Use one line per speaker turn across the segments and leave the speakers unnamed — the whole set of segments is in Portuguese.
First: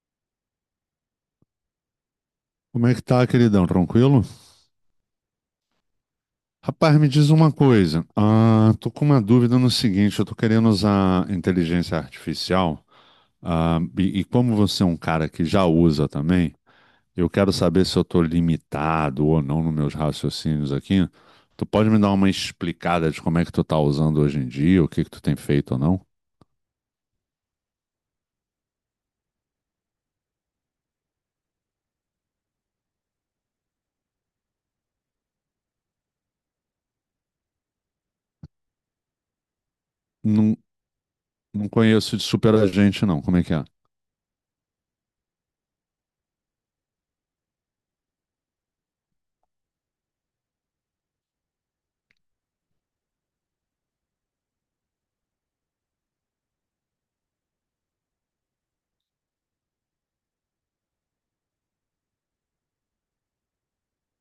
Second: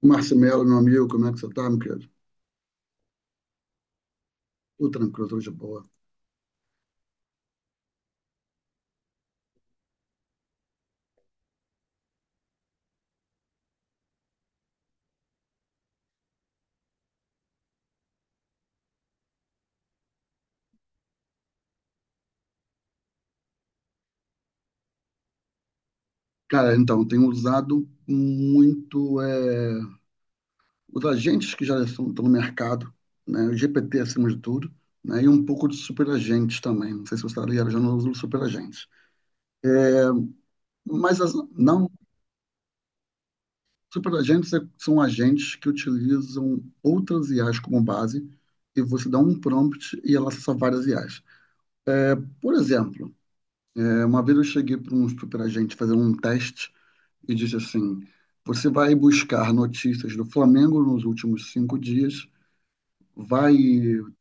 Marcelo, meu amigo, como é que você tá, meu querido?
Como é que tá, queridão? Tranquilo?
Tudo tranquilo, tudo de boa.
Rapaz, me diz uma coisa. Ah, tô com uma dúvida no seguinte: eu tô querendo usar inteligência artificial, ah, e como você é um cara que já usa também, eu quero saber se eu tô limitado ou não nos meus raciocínios aqui. Tu pode me dar uma explicada de como é que tu tá usando hoje em dia, o que que tu tem feito ou não?
Cara, então, tenho usado muito os agentes que já estão no mercado, né? O GPT acima de tudo, né? E um pouco de superagentes também. Não sei se você está ligado, eu já não uso superagentes.
Não,
Mas
não
não,
conheço de superagente não. Como é que é?
superagentes são agentes que utilizam outras IAs como base e você dá um prompt e ela acessa várias IAs. Por exemplo, uma vez eu cheguei para um superagente fazer um teste e diz assim: Você vai buscar notícias do Flamengo nos últimos 5 dias, vai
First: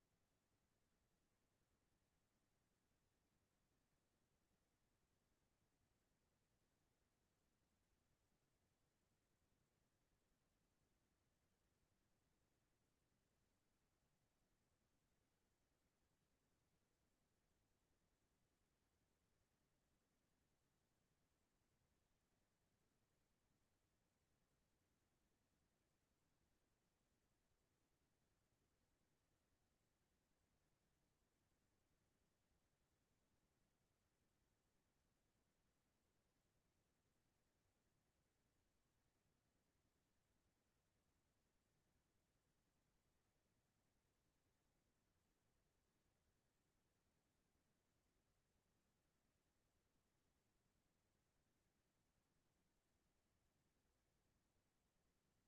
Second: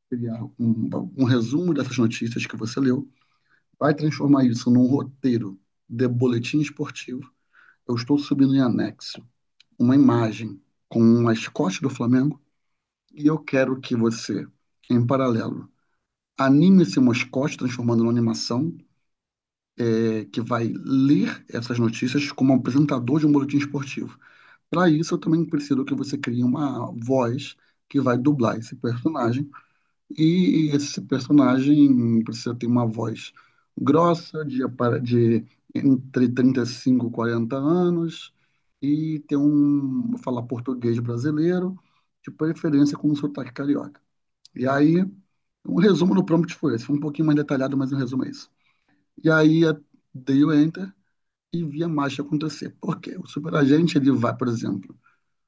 criar um resumo dessas notícias que você leu, vai transformar isso num roteiro de boletim esportivo. Eu estou subindo em anexo uma imagem com um mascote do Flamengo e eu quero que você, em paralelo, anime esse mascote transformando numa animação que vai ler essas notícias como apresentador de um boletim esportivo. Para isso, eu também preciso que você crie uma voz que vai dublar esse personagem. E esse personagem precisa ter uma voz grossa, de entre 35 e 40 anos, e ter um falar português brasileiro, de preferência com um sotaque carioca. E aí, um resumo do prompt foi esse. Foi um pouquinho mais detalhado, mas um resumo é isso. E aí, eu dei o enter e vi a marcha acontecer. Por quê? O superagente, ele vai, por exemplo,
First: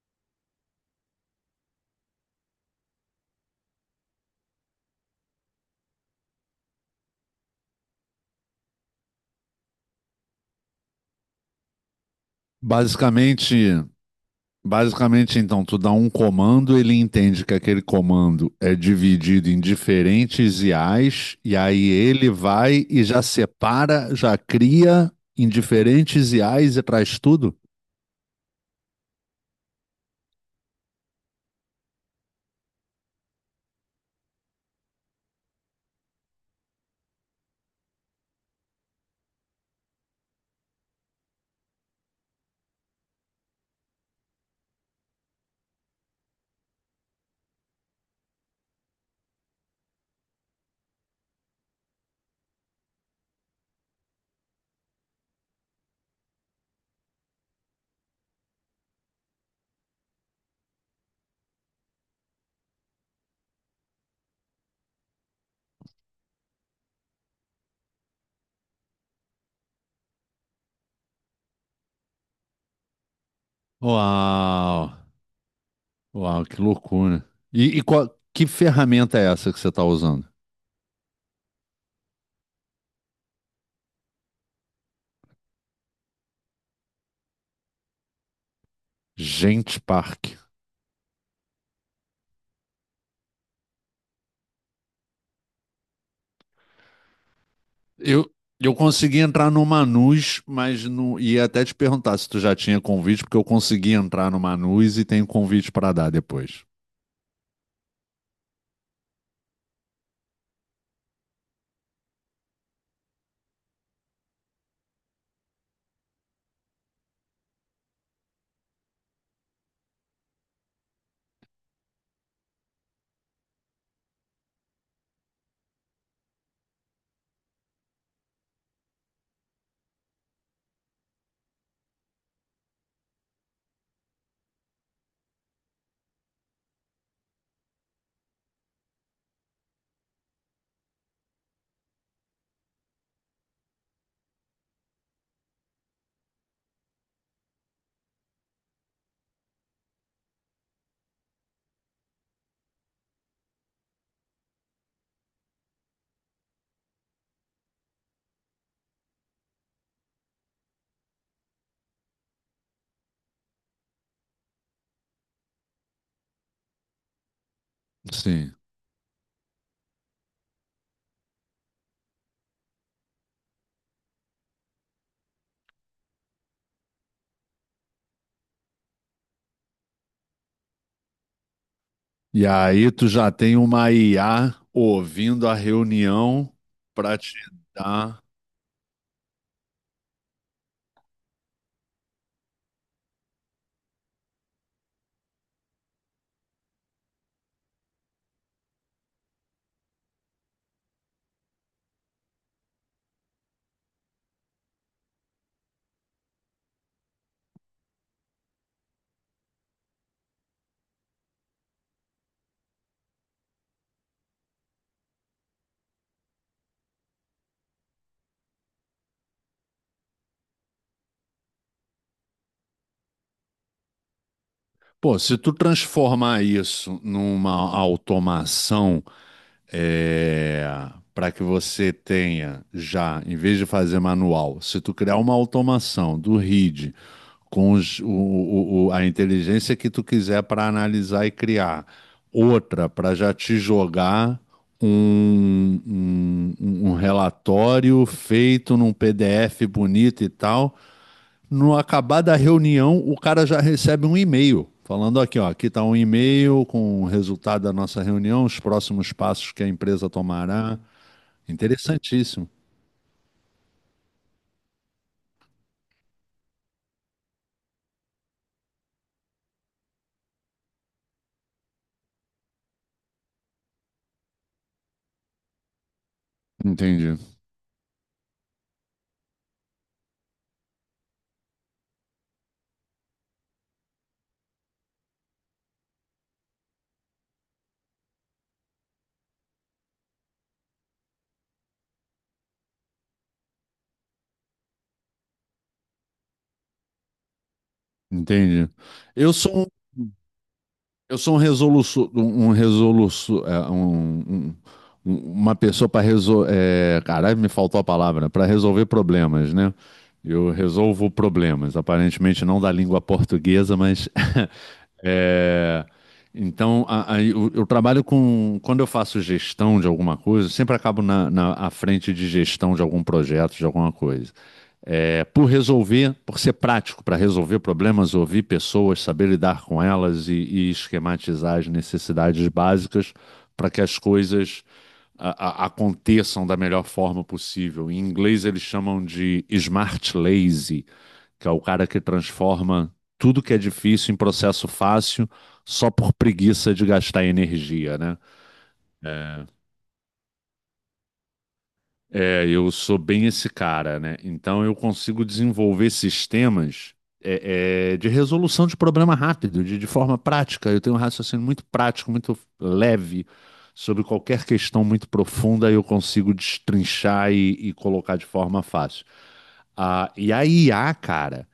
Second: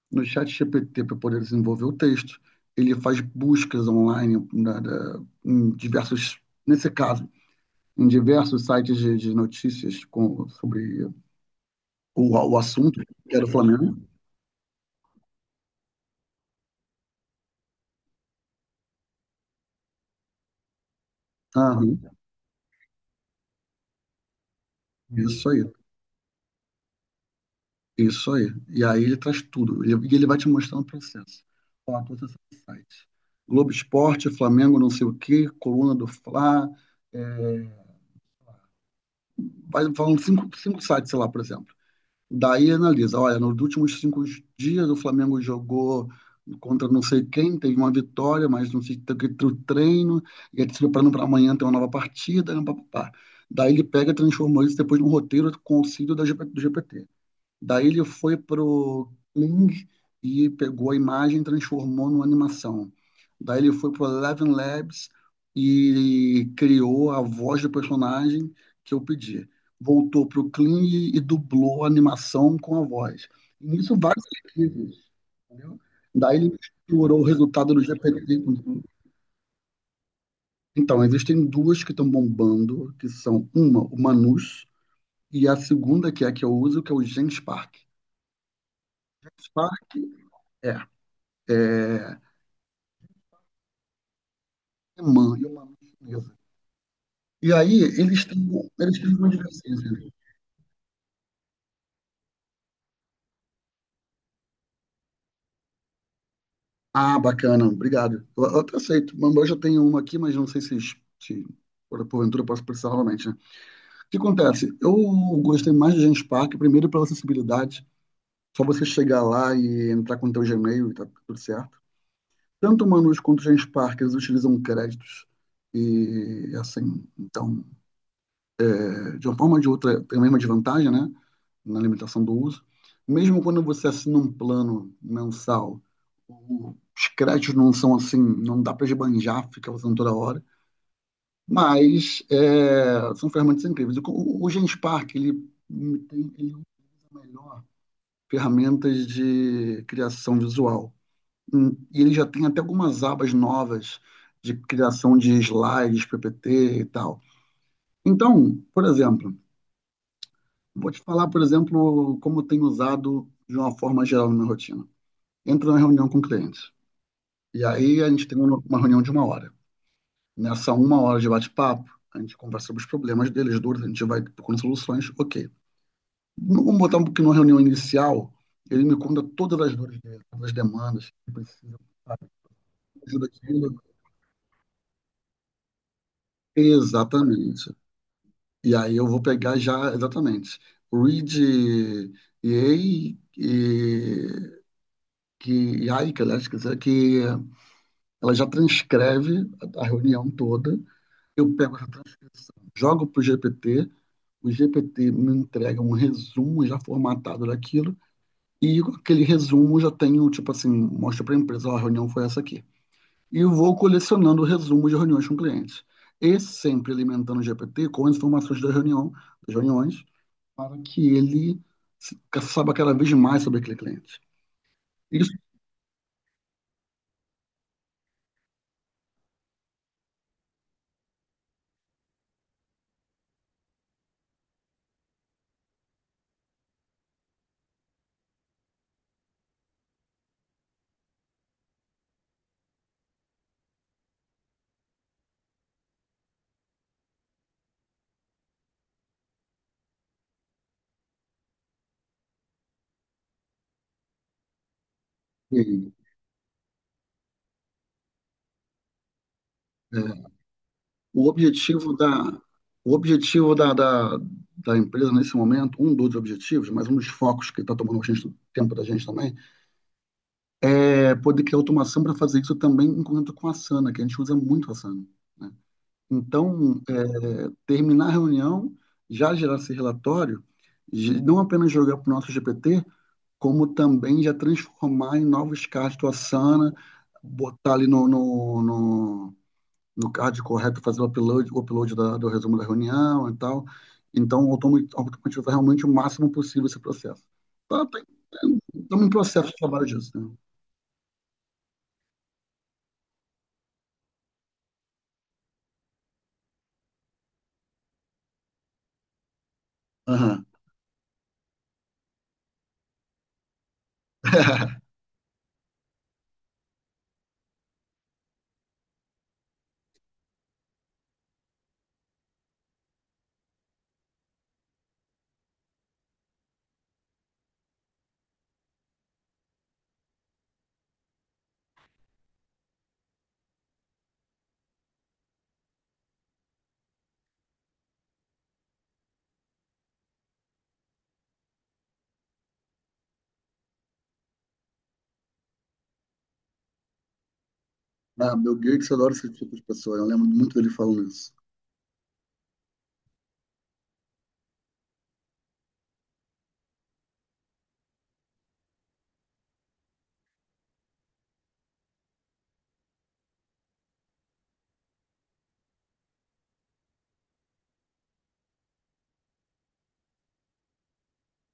no chat GPT para poder desenvolver o texto. Ele faz buscas online em diversos, nesse caso, em diversos sites de notícias sobre o assunto que era o
Basicamente.
Flamengo.
Basicamente, então, tu dá um comando, ele entende que aquele comando é dividido em diferentes IAs, e aí
Aham,
ele vai e já separa, já cria em
isso aí,
diferentes IAs e traz tudo?
isso aí. E aí ele traz tudo. E ele vai te mostrando o processo. Ó, todos esses sites. Globo Esporte, Flamengo, não sei o quê, Coluna do Fla, é, vai falando cinco sites, sei lá, por exemplo. Daí analisa, olha, nos últimos 5 dias o Flamengo jogou contra não sei quem, teve uma vitória, mas não sei, tem que ter o treino, e ele se preparando para amanhã ter uma nova partida, né, pá, pá, pá. Daí ele pega e transformou isso depois num roteiro com auxílio da GP do GPT. Daí ele foi pro Kling e pegou a imagem e transformou numa animação. Daí ele foi pro Eleven Labs e criou a voz do personagem que eu pedi. Voltou pro Kling e dublou a animação com a voz. Nisso vários
Uau!
arquivos, entendeu? Daí
Uau,
ele
que
misturou
loucura!
o
E,
resultado do
e
GPT
que
com...
ferramenta é essa que você está usando?
Então, existem duas que estão bombando, que são uma, o Manus, e a segunda, que é a que eu uso, que é o Genspark.
Gente
Genspark,
Park.
é. É, alemã e uma chinesa. E aí eles
Eu,
têm,
eu
eles têm
consegui
uma
entrar no
divergência ali.
Manus, mas não ia até te perguntar se tu já tinha convite, porque eu consegui entrar no Manus e tenho convite para dar depois.
Ah, bacana, obrigado. Eu até aceito. Mas eu já tenho uma aqui, mas não sei se porventura eu posso precisar novamente, né? O que acontece? Eu gostei mais de Gens Park, primeiro pela acessibilidade. Só você chegar lá e entrar com o teu Gmail e tá tudo certo. Tanto o Manus quanto o Gens Park, eles utilizam créditos. E assim, então, de uma forma ou de outra, tem a mesma desvantagem, né? Na limitação do uso. Mesmo quando você assina um plano mensal, os créditos não são assim, não dá para esbanjar, fica usando toda hora, mas são ferramentas incríveis. O Genspark, ele utiliza melhor ferramentas de criação visual. E ele já tem até algumas abas novas de criação de slides, PPT e tal. Então, por exemplo, vou te falar, por exemplo, como eu tenho usado de uma forma geral na minha rotina. Entro na reunião com clientes. E aí a gente tem
Sim.
uma reunião de 1 hora. Nessa 1 hora de bate-papo, a gente conversa sobre os problemas deles, dores, a gente vai procurando soluções, ok. Vamos botar um pouquinho na reunião inicial, ele me conta todas as dores dele, todas as demandas que precisa, sabe?
E aí tu
Ajuda
já tem
aquilo.
uma IA ouvindo a reunião para te
Exatamente.
dar.
E aí eu vou pegar já, exatamente, read e EA e que Aika, aliás, quer dizer, que ela já transcreve a reunião toda. Eu pego essa transcrição, jogo para o GPT, o GPT me entrega um resumo já formatado daquilo, e com aquele resumo já tenho, tipo assim, mostra para a empresa, ó, a reunião foi essa aqui. E eu vou colecionando resumos de reuniões com clientes. E sempre alimentando o GPT com as informações da reunião, das reuniões, para que ele saiba cada vez mais sobre aquele cliente.
Pô,
Isso
se tu transformar isso numa automação, é, para que você tenha já, em vez de fazer manual, se tu criar uma automação do RID com a inteligência que tu quiser para analisar e criar, outra para já te jogar um relatório feito num PDF bonito e tal. No acabar da reunião, o cara já recebe um e-mail falando aqui, ó,
que,
aqui está um e-mail com o resultado da nossa reunião, os próximos passos que a empresa
é,
tomará.
O objetivo da,
Interessantíssimo.
o objetivo da empresa nesse momento, um dos objetivos, mas um dos focos que está tomando bastante tempo da gente também, é poder criar automação para fazer isso também em conjunto com a Asana, que a gente usa muito a Asana, né? Então,
Entendi,
terminar a reunião, já gerar esse relatório, não apenas jogar para o nosso GPT, como também já transformar em novos casos do Asana, botar ali no CAD correto, fazer o upload do resumo da reunião e tal. Então, automatizar realmente o máximo possível esse processo. Tá, tem- tem-
entendi.
Estamos em
Eu
processo de
sou
trabalho disso, né?
Eu sou um resoluço, uma pessoa para resolver, caralho, me faltou a palavra, para resolver problemas, né?
Aham.
Eu resolvo problemas, aparentemente não da língua portuguesa, mas é, então eu trabalho com, quando eu faço gestão de alguma coisa, eu sempre acabo na, à frente de gestão de algum projeto, de alguma coisa é, por resolver, por ser prático para resolver problemas, ouvir pessoas, saber lidar com elas e esquematizar as necessidades básicas para que as coisas aconteçam da melhor forma possível. Em inglês eles chamam de smart lazy, que é o cara que transforma tudo que é difícil em processo fácil só por preguiça de gastar energia, né?
Ah, Bill Gates adora esse
É,
tipo de pessoa. Eu lembro muito dele falando isso.
É, eu sou bem esse cara, né? Então eu consigo desenvolver sistemas de resolução de problema rápido, de forma prática. Eu tenho um raciocínio muito prático, muito leve sobre qualquer questão muito profunda. Eu consigo destrinchar e colocar de forma fácil. Ah, e a IA, cara,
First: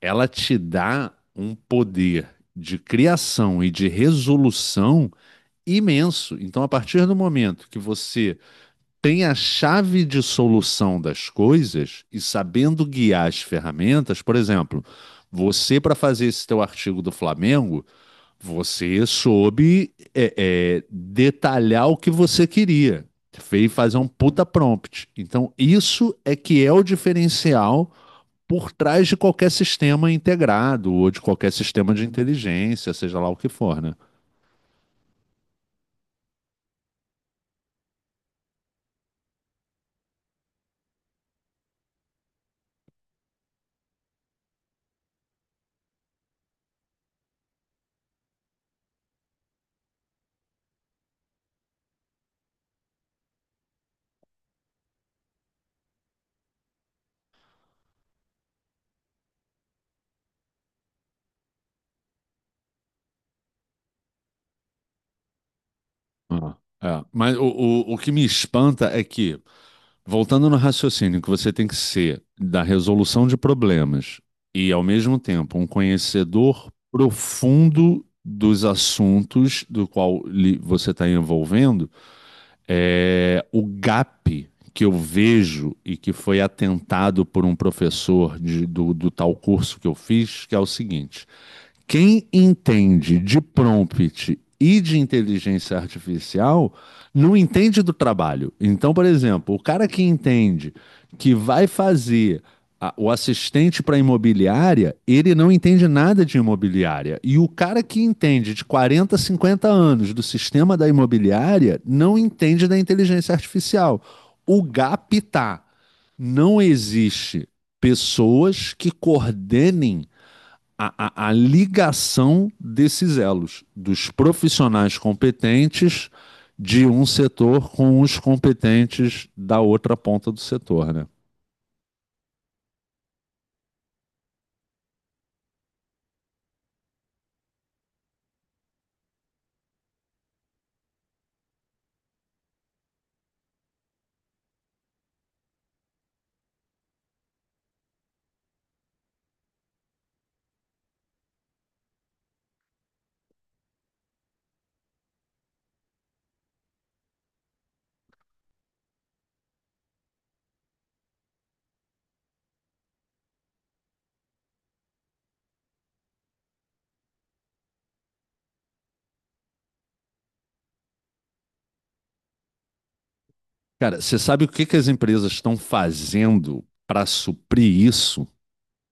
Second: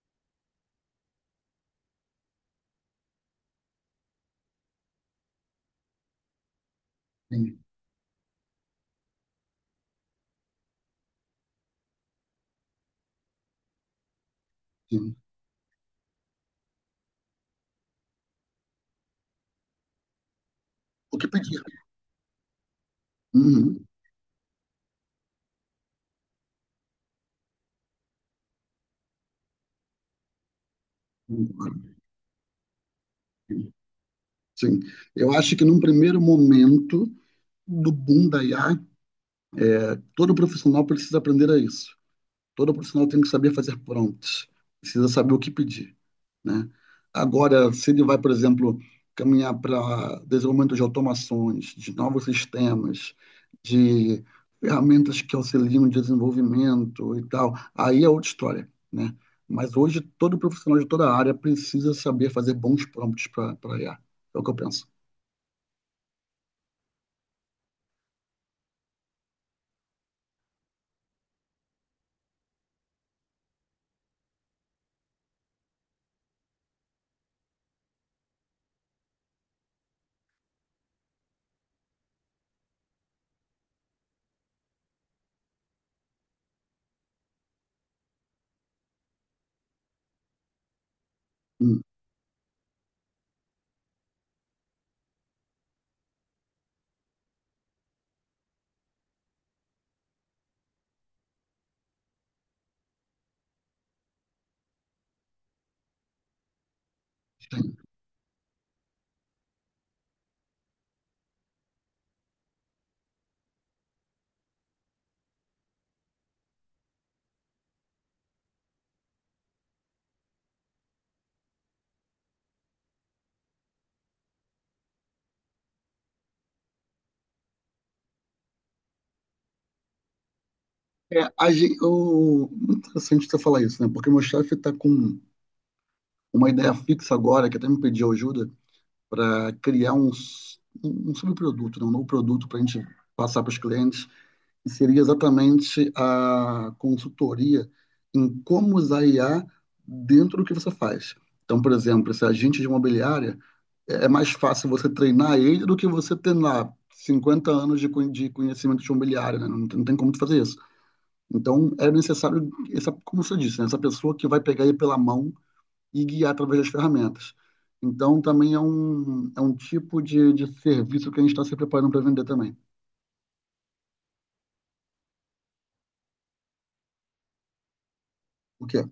ela te dá um poder de criação e de resolução imenso. Então, a partir do
Sim,
momento que você tem a chave de solução das coisas e sabendo guiar as ferramentas, por exemplo,
sim.
você para fazer esse teu artigo do Flamengo, você soube
O que pedir?
detalhar o que você queria, fez
Uhum.
fazer um puta prompt. Então isso é que é o diferencial por trás de qualquer sistema integrado ou de qualquer sistema de inteligência, seja lá o que for, né?
Sim. Eu acho que num primeiro momento do boom da IA, todo profissional precisa aprender a isso. Todo profissional tem que saber fazer prompts. Precisa saber o que pedir, né? Agora, se ele vai, por exemplo, caminhar para desenvolvimento de automações, de novos sistemas, de ferramentas que auxiliam o desenvolvimento e tal, aí é outra história, né? Mas hoje todo profissional de toda a área precisa saber fazer bons prompts para IA. É o que eu penso.
Ah, é. Mas o que me espanta é que, voltando no raciocínio, que você tem que ser da resolução de problemas e, ao mesmo tempo, um conhecedor profundo dos assuntos do qual você está envolvendo, é o gap que eu vejo e que foi atentado por um professor do tal curso que eu fiz, que é o seguinte:
Hum,
quem entende de prompt e de inteligência artificial não entende do trabalho. Então, por exemplo, o cara que entende que vai fazer o assistente para imobiliária, ele não entende nada de imobiliária. E o
sim.
cara que entende de 40, 50 anos do sistema da imobiliária não entende da inteligência artificial. O gap tá. Não existe pessoas que coordenem a ligação desses elos, dos profissionais competentes de um setor com os competentes da outra ponta do setor, né?
É, muito interessante você falar isso, né? Porque meu chefe está com uma ideia fixa agora, que até me pediu ajuda, para criar um subproduto, né, um novo produto para a gente passar para os clientes, que seria exatamente a consultoria em como usar IA dentro do que você faz. Então, por exemplo, esse agente de imobiliária, é mais fácil você treinar ele do que você ter lá 50 anos de conhecimento de imobiliária, né? Não, não tem como tu fazer isso. Então, é necessário, como você disse, né? Essa pessoa que vai pegar ele pela mão e guiar através das ferramentas. Então, também é um tipo de serviço que a gente está se preparando para vender também.
Cara, você sabe o que, que as empresas estão fazendo para suprir isso?
O quê?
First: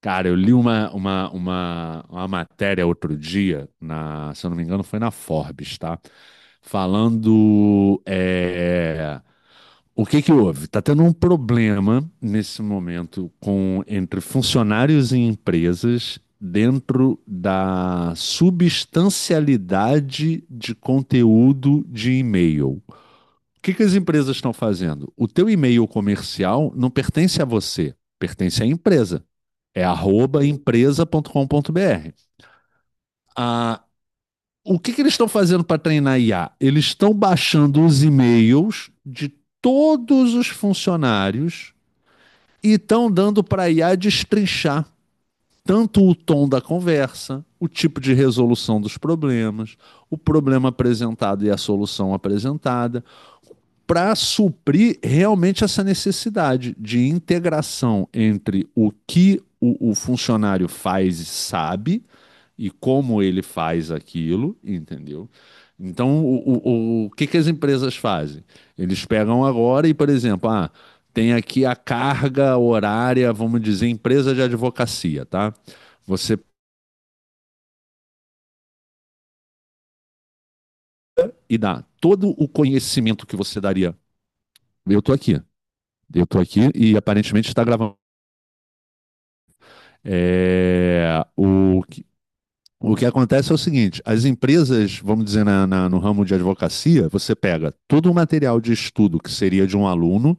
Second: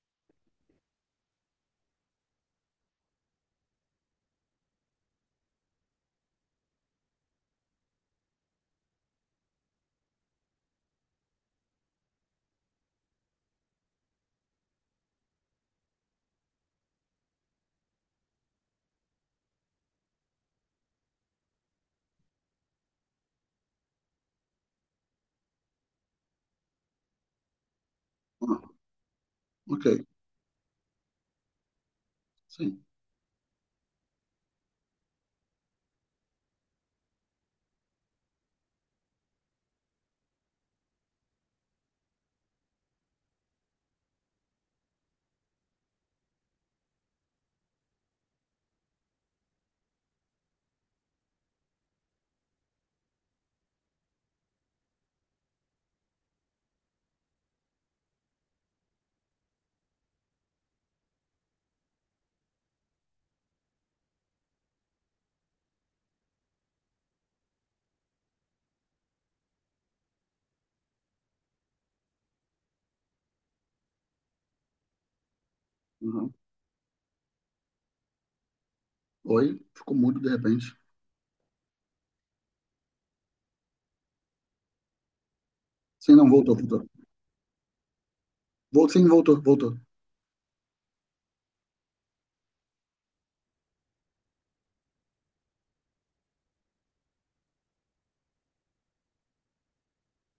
Cara, eu li uma matéria outro dia, na, se eu não me engano, foi na Forbes, tá? Falando o que que houve? Está tendo um problema nesse momento com, entre funcionários e empresas, dentro da substancialidade de conteúdo de e-mail. O que que as empresas estão fazendo? O teu e-mail comercial não pertence a você, pertence à
Ah,
empresa. É
ok,
@empresa.com.br.
sim.
A o que que eles estão fazendo para treinar IA? Eles estão baixando os e-mails de todos os funcionários e estão dando para a IA destrinchar tanto o tom da conversa, o tipo de resolução dos problemas, o problema apresentado e a solução apresentada, para suprir realmente essa necessidade de integração entre o que o funcionário faz e sabe e como ele faz aquilo, entendeu? Então, o que, que as empresas fazem? Eles pegam agora e, por exemplo, ah, tem aqui a carga horária, vamos dizer, empresa de advocacia, tá?
Uhum.
Você
Oi, ficou mudo de repente.
e dá todo o conhecimento que você daria. Eu tô aqui,
Sim,
eu
não,
tô
voltou,
aqui
voltou.
e aparentemente está gravando.
Sim, voltou, voltou.
É, o que acontece é o seguinte: as empresas, vamos dizer, no ramo de advocacia, você pega todo o material de estudo que seria de um aluno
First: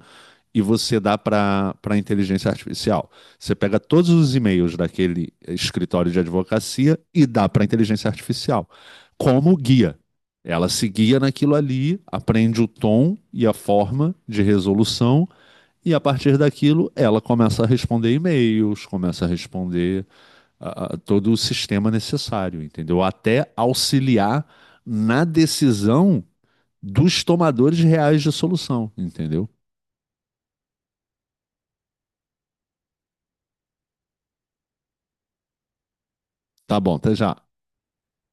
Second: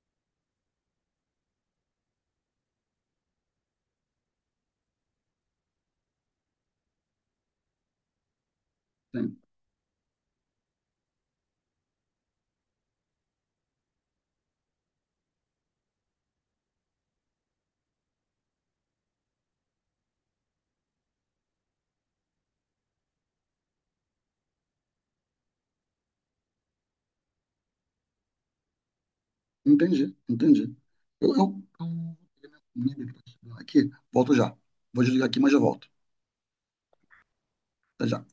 e você dá para inteligência artificial. Você pega todos os e-mails daquele escritório de advocacia e dá para inteligência artificial
Sim.
como guia. Ela se guia naquilo ali, aprende o tom e a forma de resolução, e a partir daquilo ela começa a responder e-mails, começa a responder todo o sistema necessário, entendeu? Até auxiliar na decisão dos tomadores reais de solução, entendeu?
Entendi, entendi. Eu, eu... Aqui, volto já. Vou desligar aqui, mas já volto.
Tá bom, até já.
Até já.